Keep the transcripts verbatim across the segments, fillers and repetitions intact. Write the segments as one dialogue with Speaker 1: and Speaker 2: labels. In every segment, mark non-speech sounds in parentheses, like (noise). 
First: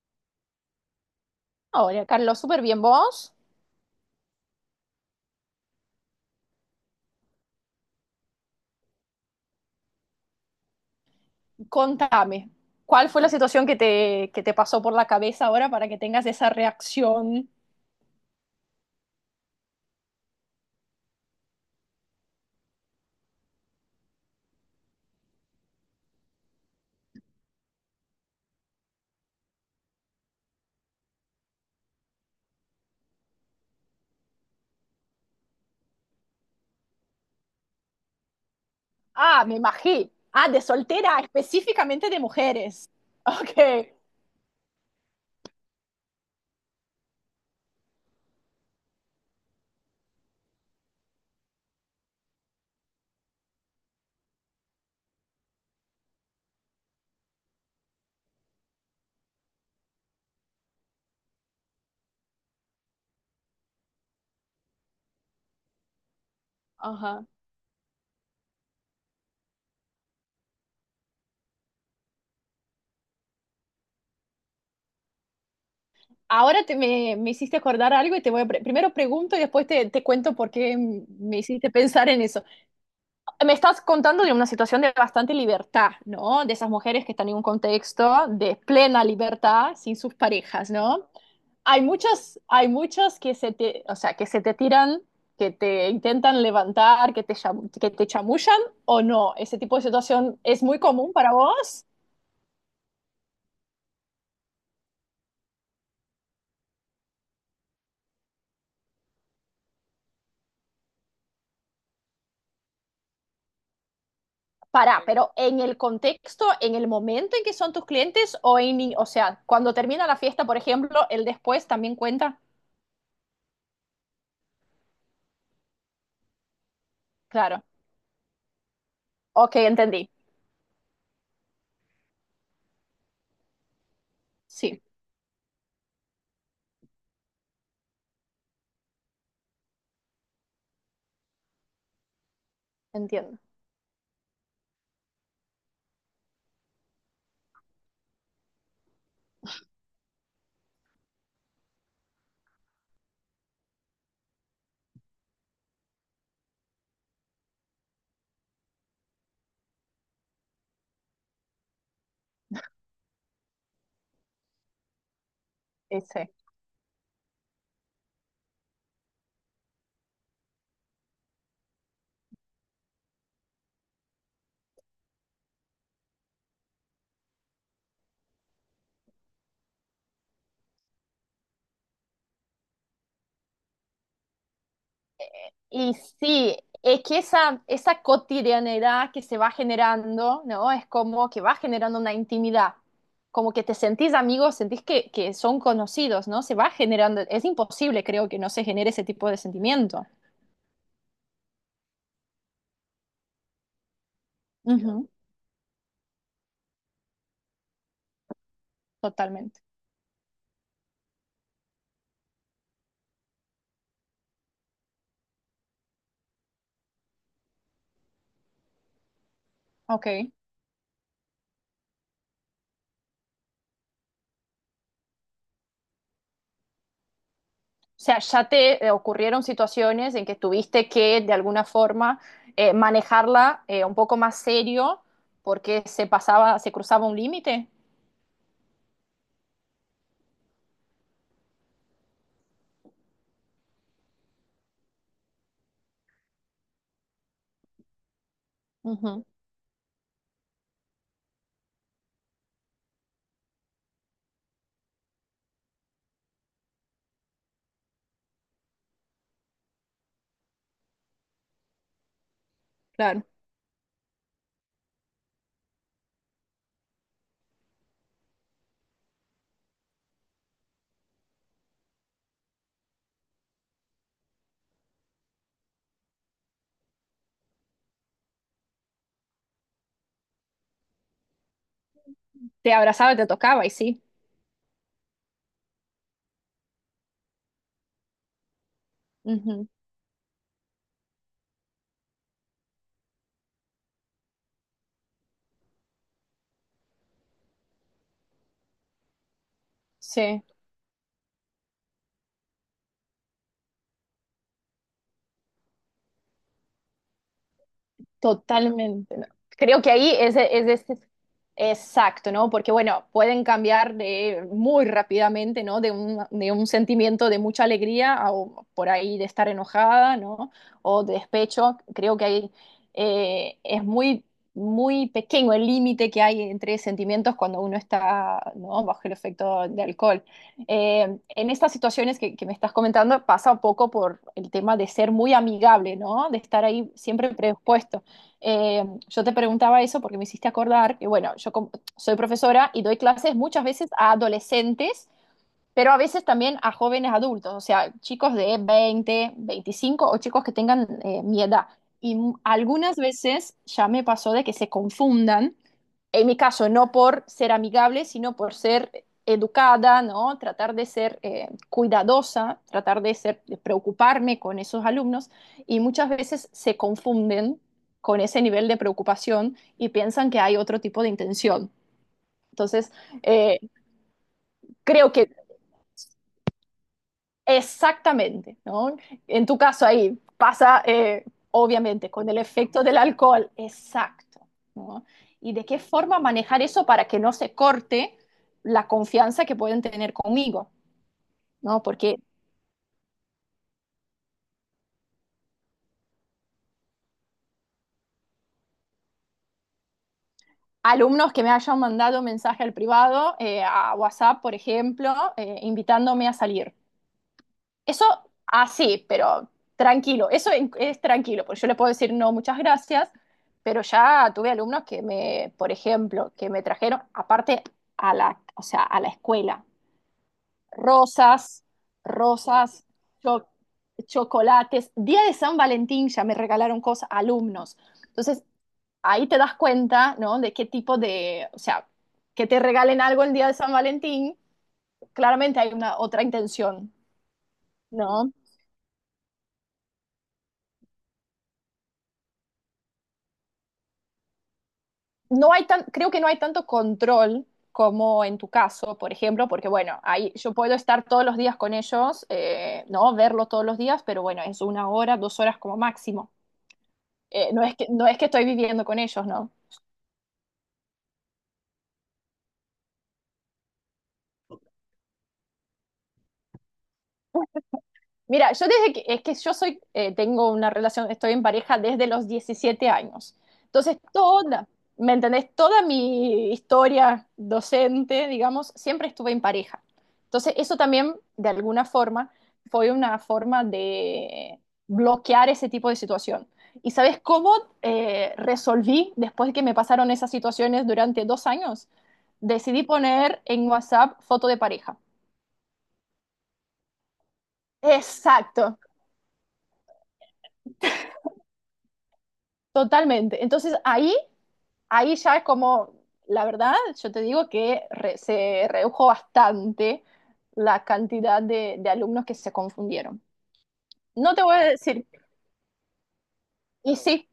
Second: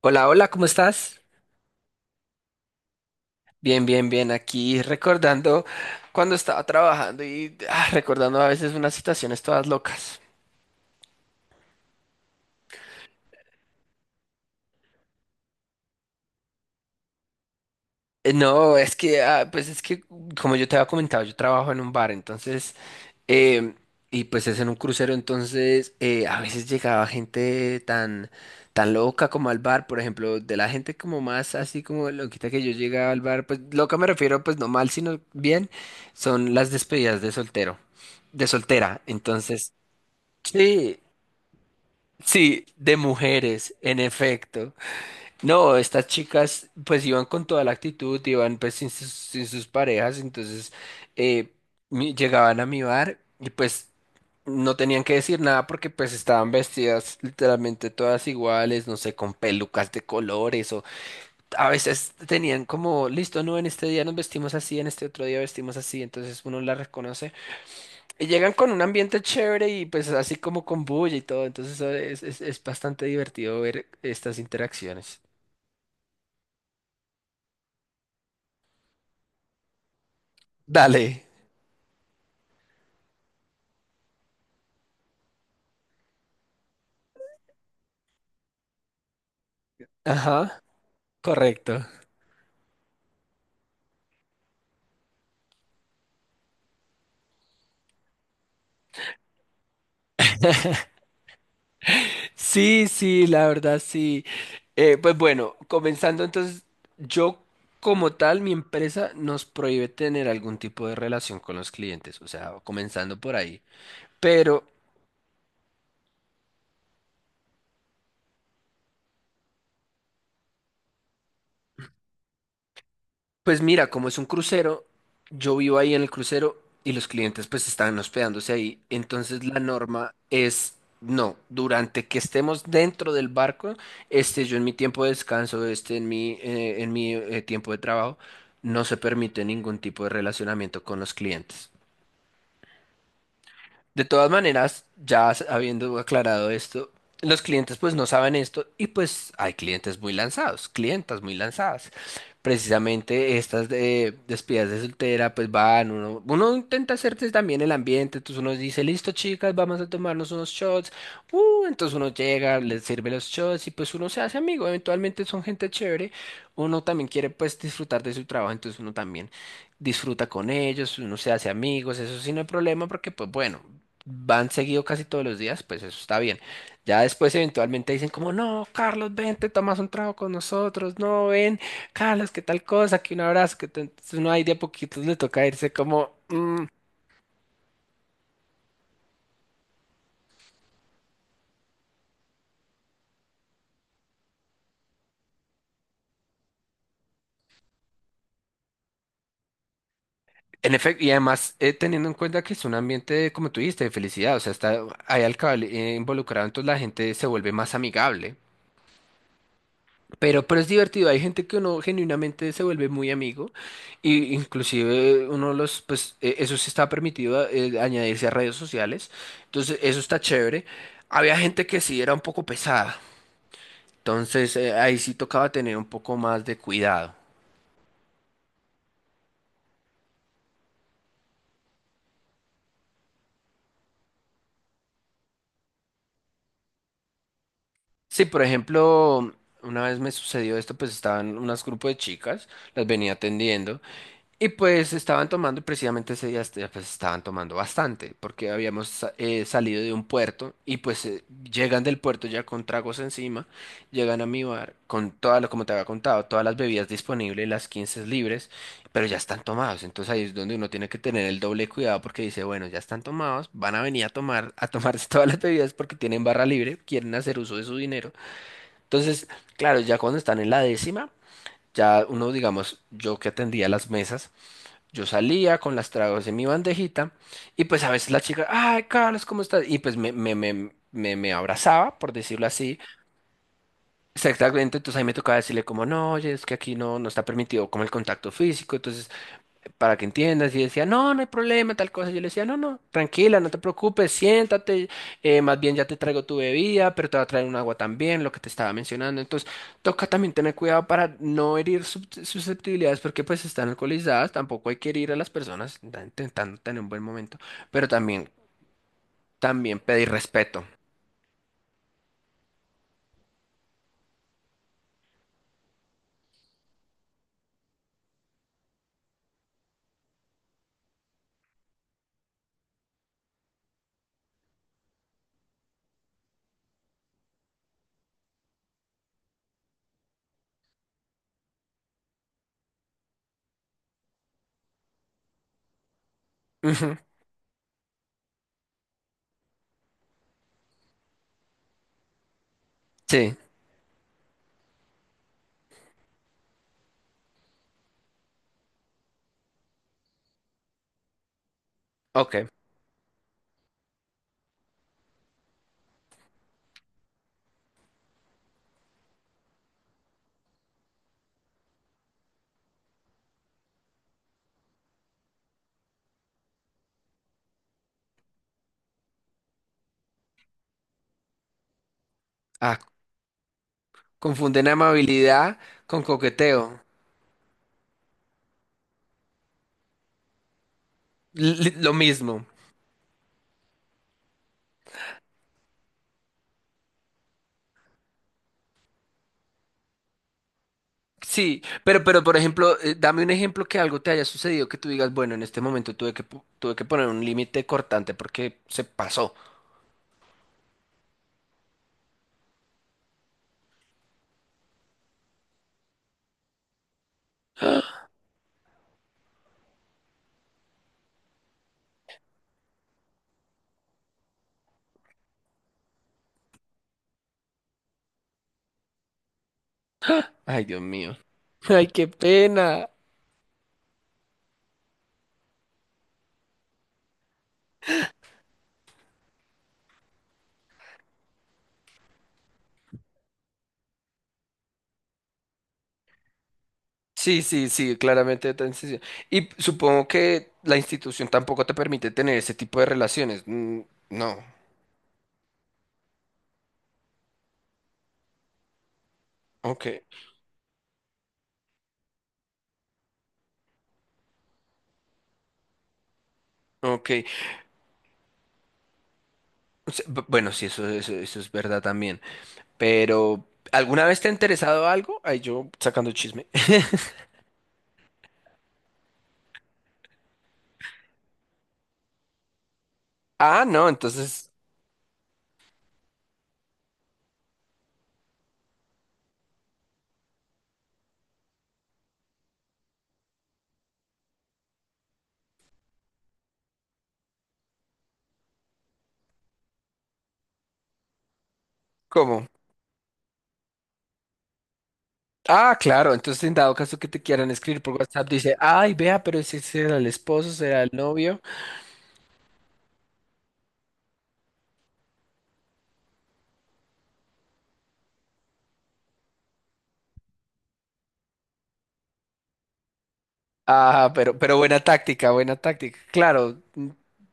Speaker 1: Hola, hola, ¿cómo estás?
Speaker 2: Hola, Carlos, súper bien. ¿Vos?
Speaker 1: Bien, bien, bien. Aquí recordando cuando estaba trabajando y ah, recordando a veces unas situaciones todas locas.
Speaker 2: Contame, ¿cuál fue la situación que te, que te pasó por la cabeza ahora para que tengas esa reacción?
Speaker 1: Eh, No, es que, ah, pues es que, como yo te había comentado, yo trabajo en un bar, entonces, em, y pues es en un crucero, entonces eh, a veces llegaba gente tan, tan loca como al bar, por ejemplo, de la gente como más así como loquita que yo llegaba al bar, pues loca me refiero, pues no mal, sino bien, son las despedidas de soltero de soltera.
Speaker 2: Ah, me
Speaker 1: Entonces
Speaker 2: imagino. Ah, de
Speaker 1: sí,
Speaker 2: soltera, específicamente de
Speaker 1: sí,
Speaker 2: mujeres.
Speaker 1: de
Speaker 2: (laughs) Ok.
Speaker 1: mujeres, en efecto. No, estas chicas pues iban con toda la actitud, iban pues sin sus, sin sus parejas, entonces eh, mi- llegaban a mi bar y pues no tenían que decir nada porque pues estaban vestidas literalmente todas iguales, no sé, con pelucas de colores o a veces tenían como, listo, no, en este día nos vestimos así, en este otro día vestimos así, entonces uno la
Speaker 2: Ajá.
Speaker 1: reconoce. Y llegan con un ambiente chévere y pues así como con bulla y todo. Entonces eso es, es, es bastante divertido ver estas interacciones.
Speaker 2: Ahora te, me, me hiciste acordar algo y te voy a... pre- primero pregunto y después te, te cuento por qué
Speaker 1: Dale.
Speaker 2: me hiciste pensar en eso. Me estás contando de una situación de bastante libertad, ¿no? De esas mujeres que están en un contexto de plena libertad sin sus
Speaker 1: Ajá.
Speaker 2: parejas, ¿no? Hay
Speaker 1: Correcto.
Speaker 2: muchos, hay muchos que se te, o sea, que se te tiran, que te intentan levantar, que te, cham- que te chamullan o no. Ese tipo de situación es muy común para vos.
Speaker 1: Sí, sí, la verdad sí. Eh, pues bueno, comenzando entonces, yo como tal, mi empresa nos prohíbe tener algún tipo de relación con los clientes, o sea, comenzando por ahí. Pero
Speaker 2: Para, pero en el contexto, en el momento en que son tus clientes o en, o sea, cuando termina la fiesta, por ejemplo, el después también cuenta.
Speaker 1: pues mira, como es un crucero, yo vivo ahí en el crucero y los clientes
Speaker 2: Claro.
Speaker 1: pues están hospedándose ahí. Entonces
Speaker 2: Ok,
Speaker 1: la
Speaker 2: entendí.
Speaker 1: norma es, no, durante que estemos dentro del barco, este, yo en mi
Speaker 2: Sí,
Speaker 1: tiempo de descanso, este, en mi, eh, en mi eh, tiempo de trabajo, no se permite ningún tipo de relacionamiento con los clientes.
Speaker 2: entiendo.
Speaker 1: De todas maneras, ya s- habiendo aclarado esto, los clientes pues no saben esto y pues hay clientes muy lanzados, clientas muy lanzadas. Precisamente estas de despedidas de soltera pues van, uno, uno intenta hacerse también el ambiente, entonces uno dice, listo chicas, vamos a tomarnos unos shots. Uh, entonces uno llega, les sirve los shots y pues uno se hace amigo, eventualmente son gente chévere,
Speaker 2: Ese.
Speaker 1: uno también quiere pues disfrutar de su trabajo, entonces uno también disfruta con ellos, uno se hace amigos, eso sí no hay problema porque pues bueno, van seguido casi todos los días, pues eso está bien. Ya después eventualmente dicen como, no, Carlos, ven, te tomas un trago con nosotros, no, ven, Carlos, qué tal cosa, que un abrazo, que te- entonces uno ahí de a poquitos le toca irse
Speaker 2: Y
Speaker 1: como,
Speaker 2: sí,
Speaker 1: "Mm".
Speaker 2: es que esa, esa cotidianidad que se va generando, ¿no? Es como que va generando una intimidad, como que te sentís amigos, sentís que, que son conocidos, ¿no? Se va generando, es imposible, creo, que no se genere ese tipo de sentimiento.
Speaker 1: En efecto, y además eh, teniendo en cuenta que es un ambiente, como tú dijiste, de felicidad, o sea, está
Speaker 2: Ujú,
Speaker 1: ahí al cabal eh, involucrado, entonces la gente se vuelve más amigable.
Speaker 2: totalmente.
Speaker 1: Pero, pero es divertido, hay gente que uno genuinamente se vuelve muy amigo y inclusive uno los, pues e- eso sí está permitido eh, añadirse a redes sociales, entonces eso
Speaker 2: Ok.
Speaker 1: está chévere. Había gente que sí era un poco pesada, entonces eh, ahí sí tocaba tener un poco más de cuidado.
Speaker 2: O sea, ya te eh, ocurrieron situaciones en que tuviste que, de alguna forma, eh, manejarla eh, un poco más serio porque se pasaba, se cruzaba un límite.
Speaker 1: Sí, por ejemplo, una vez me sucedió esto, pues estaban unos grupos de chicas, las venía atendiendo. Y pues estaban tomando, precisamente ese día este- pues estaban tomando bastante, porque habíamos sa-
Speaker 2: Ujú,
Speaker 1: eh, salido de un puerto y pues eh, llegan del puerto ya con tragos encima, llegan a mi bar con todas, lo- como te había contado, todas las bebidas disponibles, las quince libres, pero ya están tomados, entonces ahí es donde uno tiene que tener el doble cuidado porque dice, bueno, ya están
Speaker 2: claro.
Speaker 1: tomados, van a venir a tomar, a tomarse (laughs) todas las bebidas porque tienen barra libre, quieren hacer uso de su dinero. Entonces, claro, ya cuando están en la décima, ya uno, digamos, yo que atendía las mesas, yo salía con las tragos en mi bandejita y pues a veces la chica, ay, Carlos, ¿cómo estás? Y pues me, me, me, me, me abrazaba, por decirlo
Speaker 2: Te
Speaker 1: así.
Speaker 2: abrazaba, y te tocaba y sí.
Speaker 1: Exactamente, entonces ahí me tocaba decirle como, no, oye, es que aquí no, no está permitido como el contacto físico, entonces
Speaker 2: Ujú,
Speaker 1: para que entiendas. Y decía, no, no hay problema, tal cosa. Yo le decía, no, no, tranquila, no te preocupes, siéntate, eh, más bien ya te traigo tu bebida, pero te va a traer un agua también, lo que te estaba mencionando. Entonces, toca también
Speaker 2: sí,
Speaker 1: tener cuidado para no herir sus- susceptibilidades, porque pues están alcoholizadas, tampoco hay que herir a las personas, están intentando tener un buen momento, pero también,
Speaker 2: totalmente. ¿No?
Speaker 1: también
Speaker 2: Creo que
Speaker 1: pedir
Speaker 2: ahí es,
Speaker 1: respeto.
Speaker 2: es, es- exacto, ¿no? Porque, bueno, pueden cambiar de, muy rápidamente, ¿no? De un, de un sentimiento de mucha alegría a o por ahí de estar enojada, ¿no? O de despecho. Creo que ahí eh, es muy, muy pequeño el límite que hay entre sentimientos cuando uno está, ¿no? Bajo el efecto de alcohol. Eh, en estas situaciones que, que me estás comentando pasa un poco por el tema de ser muy amigable, ¿no? De estar ahí
Speaker 1: Ujú,
Speaker 2: siempre predispuesto. Eh, yo te preguntaba eso porque me hiciste acordar que, bueno, yo com- soy profesora y doy clases
Speaker 1: sí,
Speaker 2: muchas veces a adolescentes pero a veces también a jóvenes adultos, o sea, chicos de veinte veinticinco o chicos que tengan eh, mi edad. Y m-
Speaker 1: ok.
Speaker 2: algunas veces ya me pasó de que se confundan, en mi caso no por ser amigable, sino por ser educada, ¿no? Tratar de ser eh, cuidadosa, tratar de ser, de preocuparme con esos alumnos y muchas veces se confunden con ese nivel de preocupación y piensan que hay otro tipo de intención.
Speaker 1: Ah,
Speaker 2: Entonces, eh,
Speaker 1: confunden
Speaker 2: creo que
Speaker 1: amabilidad con coqueteo.
Speaker 2: exactamente, ¿no? En tu caso ahí pasa, eh,
Speaker 1: Li- li- lo
Speaker 2: obviamente, con el
Speaker 1: mismo.
Speaker 2: efecto del alcohol, exacto, ¿no? ¿Y de qué forma manejar eso para que no se corte la confianza que pueden tener conmigo,
Speaker 1: Sí,
Speaker 2: ¿no?
Speaker 1: pero,
Speaker 2: Porque
Speaker 1: pero por ejemplo, eh, dame un ejemplo que algo te haya sucedido que tú digas, bueno, en este momento tuve que, pu- tuve que poner un límite cortante porque se pasó.
Speaker 2: alumnos que me hayan mandado mensaje al privado, eh, a WhatsApp, por ejemplo, eh, invitándome a salir. Eso, así, pero tranquilo, eso en- es tranquilo, porque yo le puedo decir no, muchas gracias, pero ya tuve alumnos que me, por ejemplo, que me trajeron, aparte a la, o sea, a la escuela,
Speaker 1: Ay, Dios mío.
Speaker 2: rosas,
Speaker 1: (laughs) Ay, qué
Speaker 2: rosas,
Speaker 1: pena.
Speaker 2: cho- chocolates, día de San Valentín ya me regalaron cosas, alumnos. Entonces, ahí te das cuenta, ¿no? De qué tipo de, o sea, que te regalen algo el día de San Valentín, claramente hay una otra intención,
Speaker 1: Sí, sí, sí,
Speaker 2: ¿no?
Speaker 1: claramente otra institución. Y supongo que la institución tampoco te permite tener ese tipo de relaciones. Mm, no.
Speaker 2: No hay tan, creo que no hay tanto control como en tu caso, por ejemplo, porque
Speaker 1: Ok,
Speaker 2: bueno, ahí yo puedo estar todos los días con ellos, eh, no verlos todos los días, pero bueno, es una hora, dos horas como máximo.
Speaker 1: ok.
Speaker 2: Eh, no es que, no es que estoy viviendo con ellos, ¿no?
Speaker 1: O sea, b- bueno, sí, eso, eso, eso es verdad también. Pero, ¿alguna vez te ha interesado algo? Ay, yo sacando chisme. (laughs)
Speaker 2: Mira, yo desde que, es que yo soy, eh, tengo una relación, estoy en pareja desde los diecisiete años.
Speaker 1: Ah, no,
Speaker 2: Entonces,
Speaker 1: entonces,
Speaker 2: toda, ¿me entendés? Toda mi historia docente, digamos, siempre estuve en pareja. Entonces, eso también, de alguna forma, fue una forma de bloquear ese tipo de situación. ¿Y sabes cómo eh, resolví después que me pasaron esas situaciones durante dos años?
Speaker 1: ¿cómo?
Speaker 2: Decidí poner en WhatsApp foto de pareja.
Speaker 1: Ah, claro, entonces en dado caso que te quieran escribir por WhatsApp, dice,
Speaker 2: Exacto,
Speaker 1: ay, vea, pero ese será el esposo, será el novio.
Speaker 2: totalmente. Entonces ahí ahí ya es como, la verdad, yo te digo que re- se redujo bastante la cantidad de, de alumnos que se confundieron.
Speaker 1: Ah,
Speaker 2: No
Speaker 1: pero,
Speaker 2: te
Speaker 1: pero
Speaker 2: voy a
Speaker 1: buena
Speaker 2: decir,
Speaker 1: táctica, buena táctica. Claro. Mm,
Speaker 2: y sí,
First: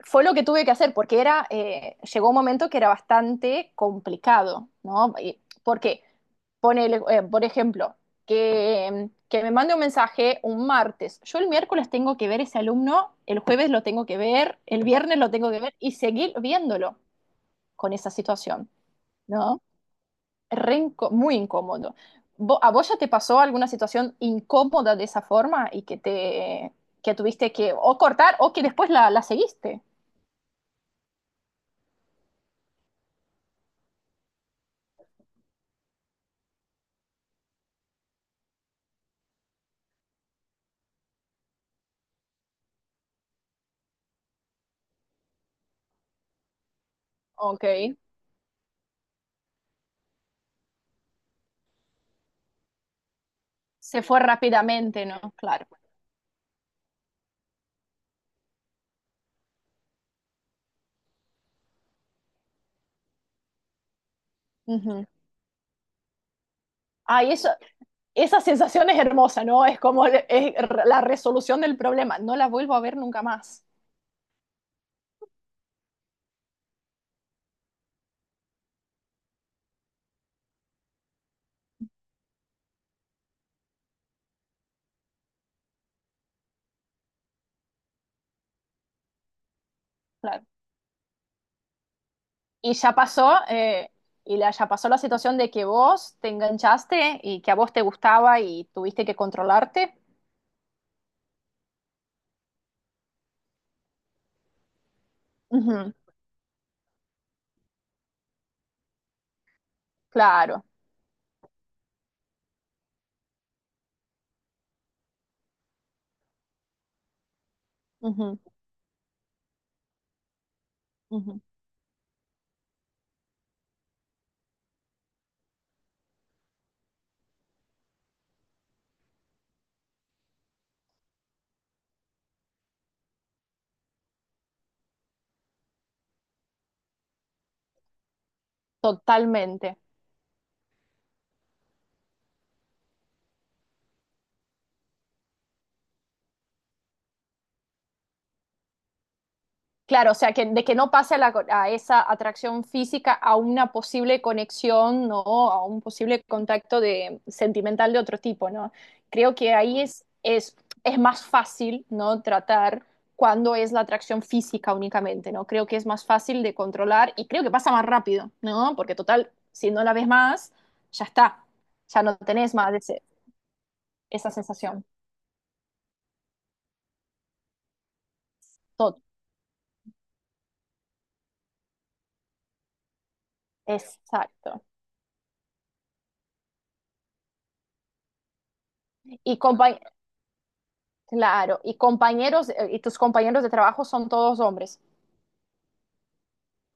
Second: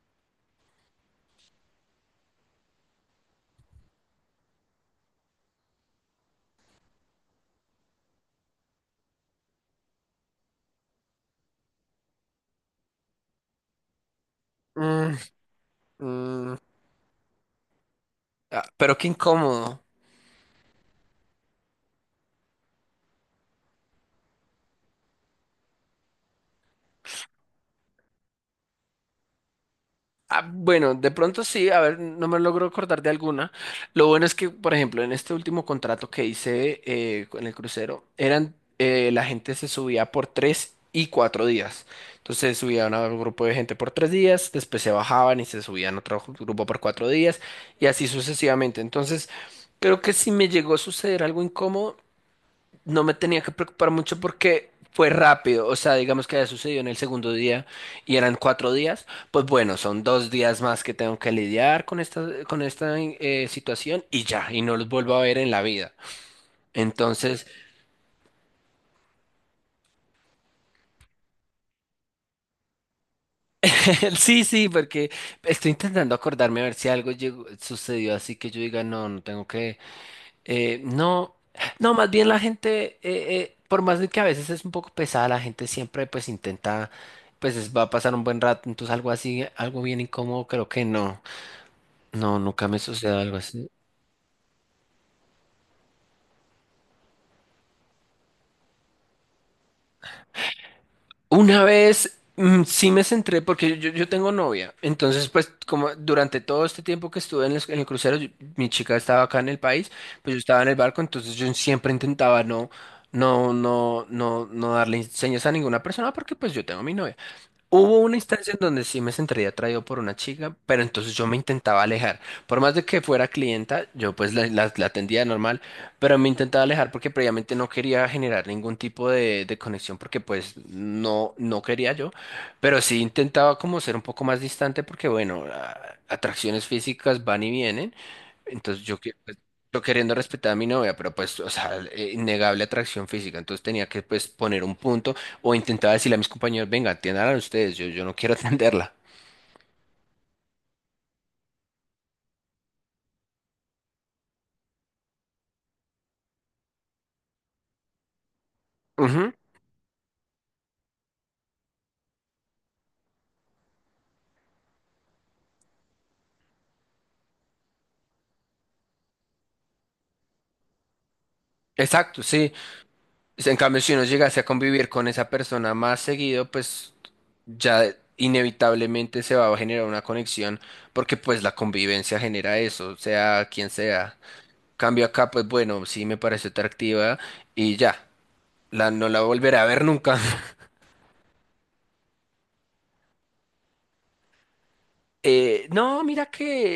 Speaker 2: fue lo que tuve que hacer, porque era, eh, llegó un momento que era bastante complicado, ¿no? Y- Porque, ponele, eh, por ejemplo, que, que me mande un mensaje un martes, yo el miércoles tengo que ver ese alumno, el jueves lo tengo que ver, el
Speaker 1: mm,
Speaker 2: viernes lo tengo que ver y seguir
Speaker 1: mm,
Speaker 2: viéndolo con esa
Speaker 1: ah,
Speaker 2: situación,
Speaker 1: pero qué
Speaker 2: ¿no?
Speaker 1: incómodo.
Speaker 2: Re inco- muy incómodo. Vo- ¿A vos ya te pasó alguna situación incómoda de esa forma y que te que tuviste que o cortar o que después la, la seguiste?
Speaker 1: Ah, bueno, de pronto sí, a ver, no me logro acordar de alguna. Lo bueno es que, por ejemplo, en este último contrato que hice eh, en el crucero, eran eh, la gente se subía por tres y cuatro días. Entonces subían a un grupo de gente por tres días, después se bajaban y se subían a otro grupo por cuatro días
Speaker 2: Ok.
Speaker 1: y así sucesivamente. Entonces, creo que si me llegó a suceder algo incómodo, no me tenía que preocupar
Speaker 2: Se
Speaker 1: mucho
Speaker 2: fue
Speaker 1: porque
Speaker 2: rápidamente,
Speaker 1: fue
Speaker 2: ¿no?
Speaker 1: rápido,
Speaker 2: Claro.
Speaker 1: o sea, digamos que haya sucedido en el segundo día y eran cuatro días, pues bueno, son dos días más que tengo que lidiar con esta, con esta eh, situación y ya, y no los
Speaker 2: Ujú.
Speaker 1: vuelvo a ver en la vida.
Speaker 2: Ay,
Speaker 1: Entonces,
Speaker 2: eso, esa sensación es hermosa, ¿no? Es como le- es r- la resolución del problema. No la vuelvo a ver nunca más.
Speaker 1: (laughs) sí, sí, porque estoy intentando acordarme a ver si algo llegó- sucedió así que yo diga, no, no tengo que. Eh, no, no, más bien la gente, eh, eh, por más de que a veces es un poco pesada, la gente siempre pues intenta, pues es- va a pasar un buen rato, entonces algo así, algo bien
Speaker 2: Claro.
Speaker 1: incómodo, creo que no, no, nunca
Speaker 2: Y
Speaker 1: me
Speaker 2: ya
Speaker 1: sucedió algo
Speaker 2: pasó,
Speaker 1: así.
Speaker 2: eh, y la, ya pasó la situación de que vos te enganchaste y que a vos te gustaba y tuviste que controlarte.
Speaker 1: Una vez mm, sí me centré, porque yo, yo tengo novia, entonces pues
Speaker 2: Ujú.
Speaker 1: como durante todo este tiempo que estuve en, los- en el crucero, yo- mi chica estaba acá en el país, pues yo estaba
Speaker 2: Claro.
Speaker 1: en el barco, entonces yo siempre intentaba no, no, no, no, no darle señas a ninguna persona porque pues yo tengo mi novia. Hubo una
Speaker 2: Ujú,
Speaker 1: instancia en donde sí me sentiría atraído por una chica, pero entonces yo me
Speaker 2: ujú.
Speaker 1: intentaba alejar. Por más de que fuera clienta, yo pues la, la- la atendía normal, pero me intentaba alejar porque previamente no quería generar ningún tipo de, de conexión porque pues no, no quería yo, pero sí intentaba como ser un poco más distante porque bueno, a- atracciones físicas van y vienen. Entonces yo, que- pues,
Speaker 2: Totalmente.
Speaker 1: yo queriendo respetar a mi novia, pero pues, o sea, eh, innegable atracción física. Entonces tenía que pues poner un punto o intentaba decirle a mis compañeros, venga, atiendan ustedes, yo, yo no quiero (laughs) atenderla.
Speaker 2: Claro, o sea, que, de que no pase a, la co- a esa atracción física a una posible conexión, ¿no? A un posible contacto de, sentimental de otro tipo, ¿no?
Speaker 1: Ujú,
Speaker 2: Creo que ahí es, es, es más fácil, ¿no? Tratar cuando es la atracción física únicamente, ¿no? Creo que es más fácil de controlar y creo que pasa más rápido, ¿no? Porque total, si no la ves más, ya está, ya no
Speaker 1: exacto, sí.
Speaker 2: tenés más ese-
Speaker 1: En cambio, si uno
Speaker 2: esa
Speaker 1: llegase a
Speaker 2: sensación.
Speaker 1: convivir con esa persona más seguido, pues ya
Speaker 2: Tot-
Speaker 1: inevitablemente se va a generar una conexión porque pues la convivencia genera eso, sea quien sea.
Speaker 2: Exacto.
Speaker 1: Cambio acá, pues bueno, sí me pareció atractiva y ya, la, no la
Speaker 2: Y,
Speaker 1: volveré a
Speaker 2: compa-
Speaker 1: ver nunca.
Speaker 2: Claro, y compañeros, eh, y tus compañeros de trabajo son todos hombres,
Speaker 1: Eh, no, mira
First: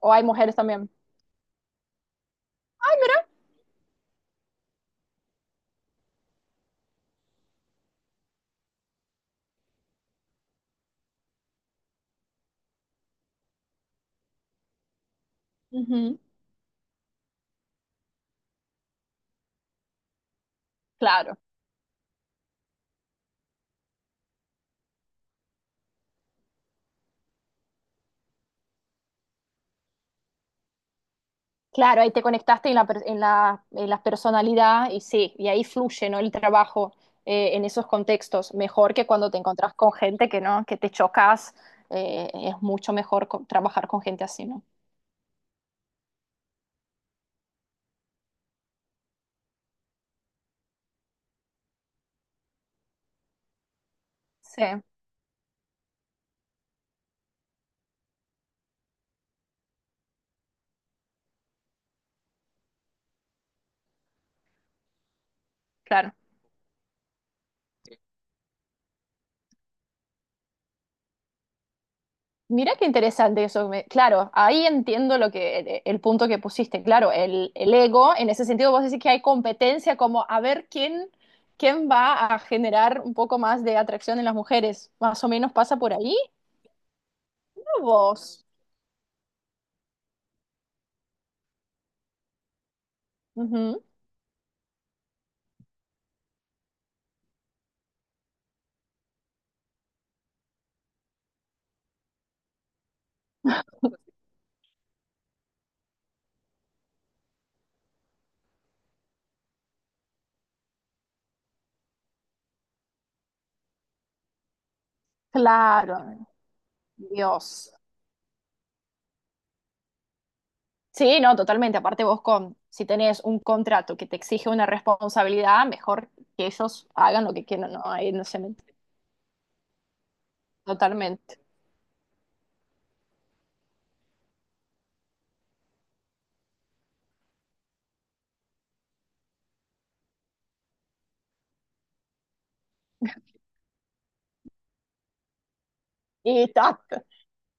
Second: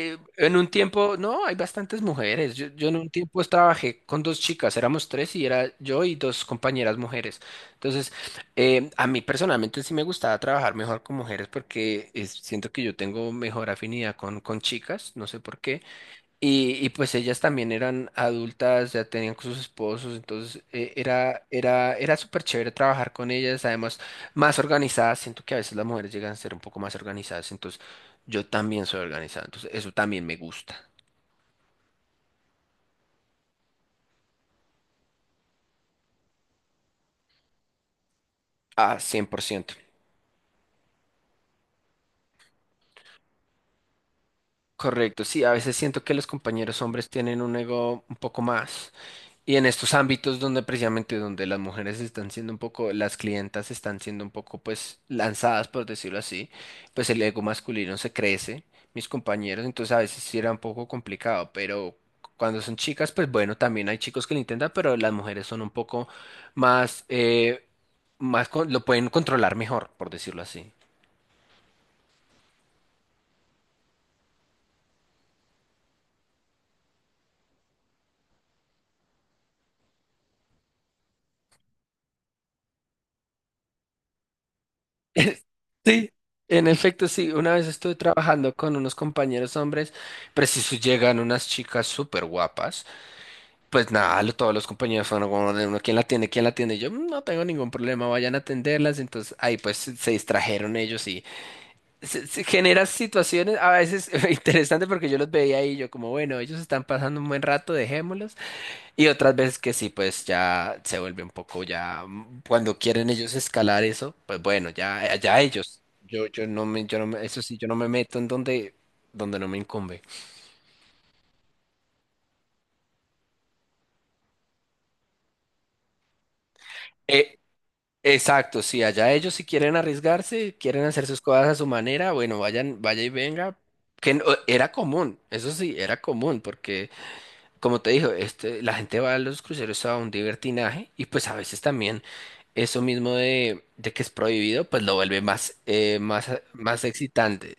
Speaker 2: o hay mujeres
Speaker 1: en un
Speaker 2: también.
Speaker 1: tiempo, no, hay bastantes mujeres. Yo, yo en un tiempo trabajé con dos chicas, éramos tres y era yo y dos compañeras mujeres. Entonces, eh, a mí personalmente sí me gustaba trabajar mejor con mujeres porque es- siento que yo tengo mejor afinidad con, con chicas, no sé por qué.
Speaker 2: Ujú,
Speaker 1: Y, y pues ellas también eran adultas, ya tenían con sus esposos, entonces eh,
Speaker 2: claro,
Speaker 1: era, era, era súper chévere trabajar con ellas, además más organizadas, siento que a veces las mujeres llegan a ser un poco más organizadas, entonces yo también soy organizada, entonces eso también me gusta,
Speaker 2: claro, ahí te conectaste en la, per- en la, en la personalidad y sí, y ahí fluye, ¿no? El trabajo eh, en esos contextos, mejor
Speaker 1: a
Speaker 2: que cuando
Speaker 1: ciento.
Speaker 2: te encontrás con gente que no, que te chocas, eh, es mucho mejor co- trabajar con gente así, ¿no?
Speaker 1: Correcto, sí, a veces siento que los compañeros hombres tienen un ego un poco más. Y en estos ámbitos donde precisamente donde las mujeres están siendo un poco, las clientas están siendo un poco
Speaker 2: Sí,
Speaker 1: pues lanzadas, por decirlo así, pues el ego masculino se crece, mis compañeros, entonces a veces sí era un poco complicado, pero cuando son chicas, pues bueno, también hay chicos que lo intentan, pero las mujeres son un poco
Speaker 2: claro.
Speaker 1: más, eh, más con- lo pueden controlar mejor, por decirlo así.
Speaker 2: Mirá qué interesante eso. me- Claro, ahí entiendo lo que el, el punto que pusiste. Claro, el, el ego, en ese sentido, vos decís que hay competencia como a ver quién, quién va a generar un poco más de atracción en las mujeres. Más o
Speaker 1: (laughs)
Speaker 2: menos pasa por
Speaker 1: Sí,
Speaker 2: ahí.
Speaker 1: en efecto, sí. Una vez
Speaker 2: ¿No?
Speaker 1: estuve
Speaker 2: Vos.
Speaker 1: trabajando con unos compañeros hombres, preciso llegan unas chicas súper guapas.
Speaker 2: Ujú.
Speaker 1: Pues nada, lo- todos los compañeros fueron como, de uno, ¿quién la atiende? ¿Quién la atiende? Y yo "Mm, no tengo ningún problema, vayan a atenderlas. Entonces ahí pues se se distrajeron ellos y se, se genera situaciones a veces (laughs) interesantes porque yo los veía ahí y yo como, bueno, ellos están pasando un buen rato, dejémoslos. Y otras veces que sí, pues ya se vuelve un poco ya, mm, cuando quieren ellos escalar eso, pues bueno, ya, ya ellos.
Speaker 2: Claro,
Speaker 1: Yo, yo no me, yo no me- eso sí, yo
Speaker 2: Dios.
Speaker 1: no me meto en donde, donde no me incumbe.
Speaker 2: Sí, no, totalmente. Aparte vos con, si tenés un contrato que te exige una responsabilidad, mejor que ellos hagan lo
Speaker 1: Eh,
Speaker 2: que quieran. No, ahí no se
Speaker 1: Exacto,
Speaker 2: mete.
Speaker 1: sí, allá ellos si quieren arriesgarse, quieren hacer sus
Speaker 2: Totalmente.
Speaker 1: cosas a su manera, bueno, vayan, vaya y venga. Que no- era común, eso sí, era común, porque como te digo, este, la gente va a los cruceros a un divertinaje y pues a veces también eso mismo de, de que es prohibido, pues lo vuelve más, eh, más,
Speaker 2: Y ta-
Speaker 1: más excitante.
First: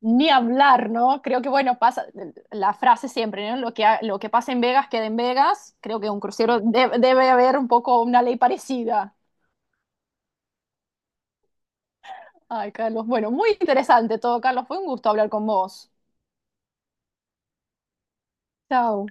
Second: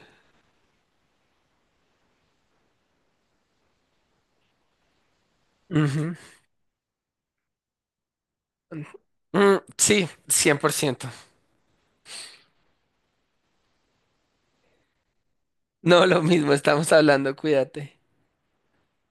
Speaker 2: Ni hablar, ¿no? Creo que, bueno, pasa la frase siempre, ¿no? Lo que, ha- lo que pasa en Vegas queda en Vegas. Creo que
Speaker 1: Ujú.
Speaker 2: un crucero de- debe haber un poco una ley parecida.
Speaker 1: Mm, sí, cien por ciento.
Speaker 2: Ay, Carlos, bueno, muy interesante todo, Carlos. Fue un gusto hablar con vos.
Speaker 1: No, lo mismo, estamos hablando, cuídate.
Speaker 2: Chao.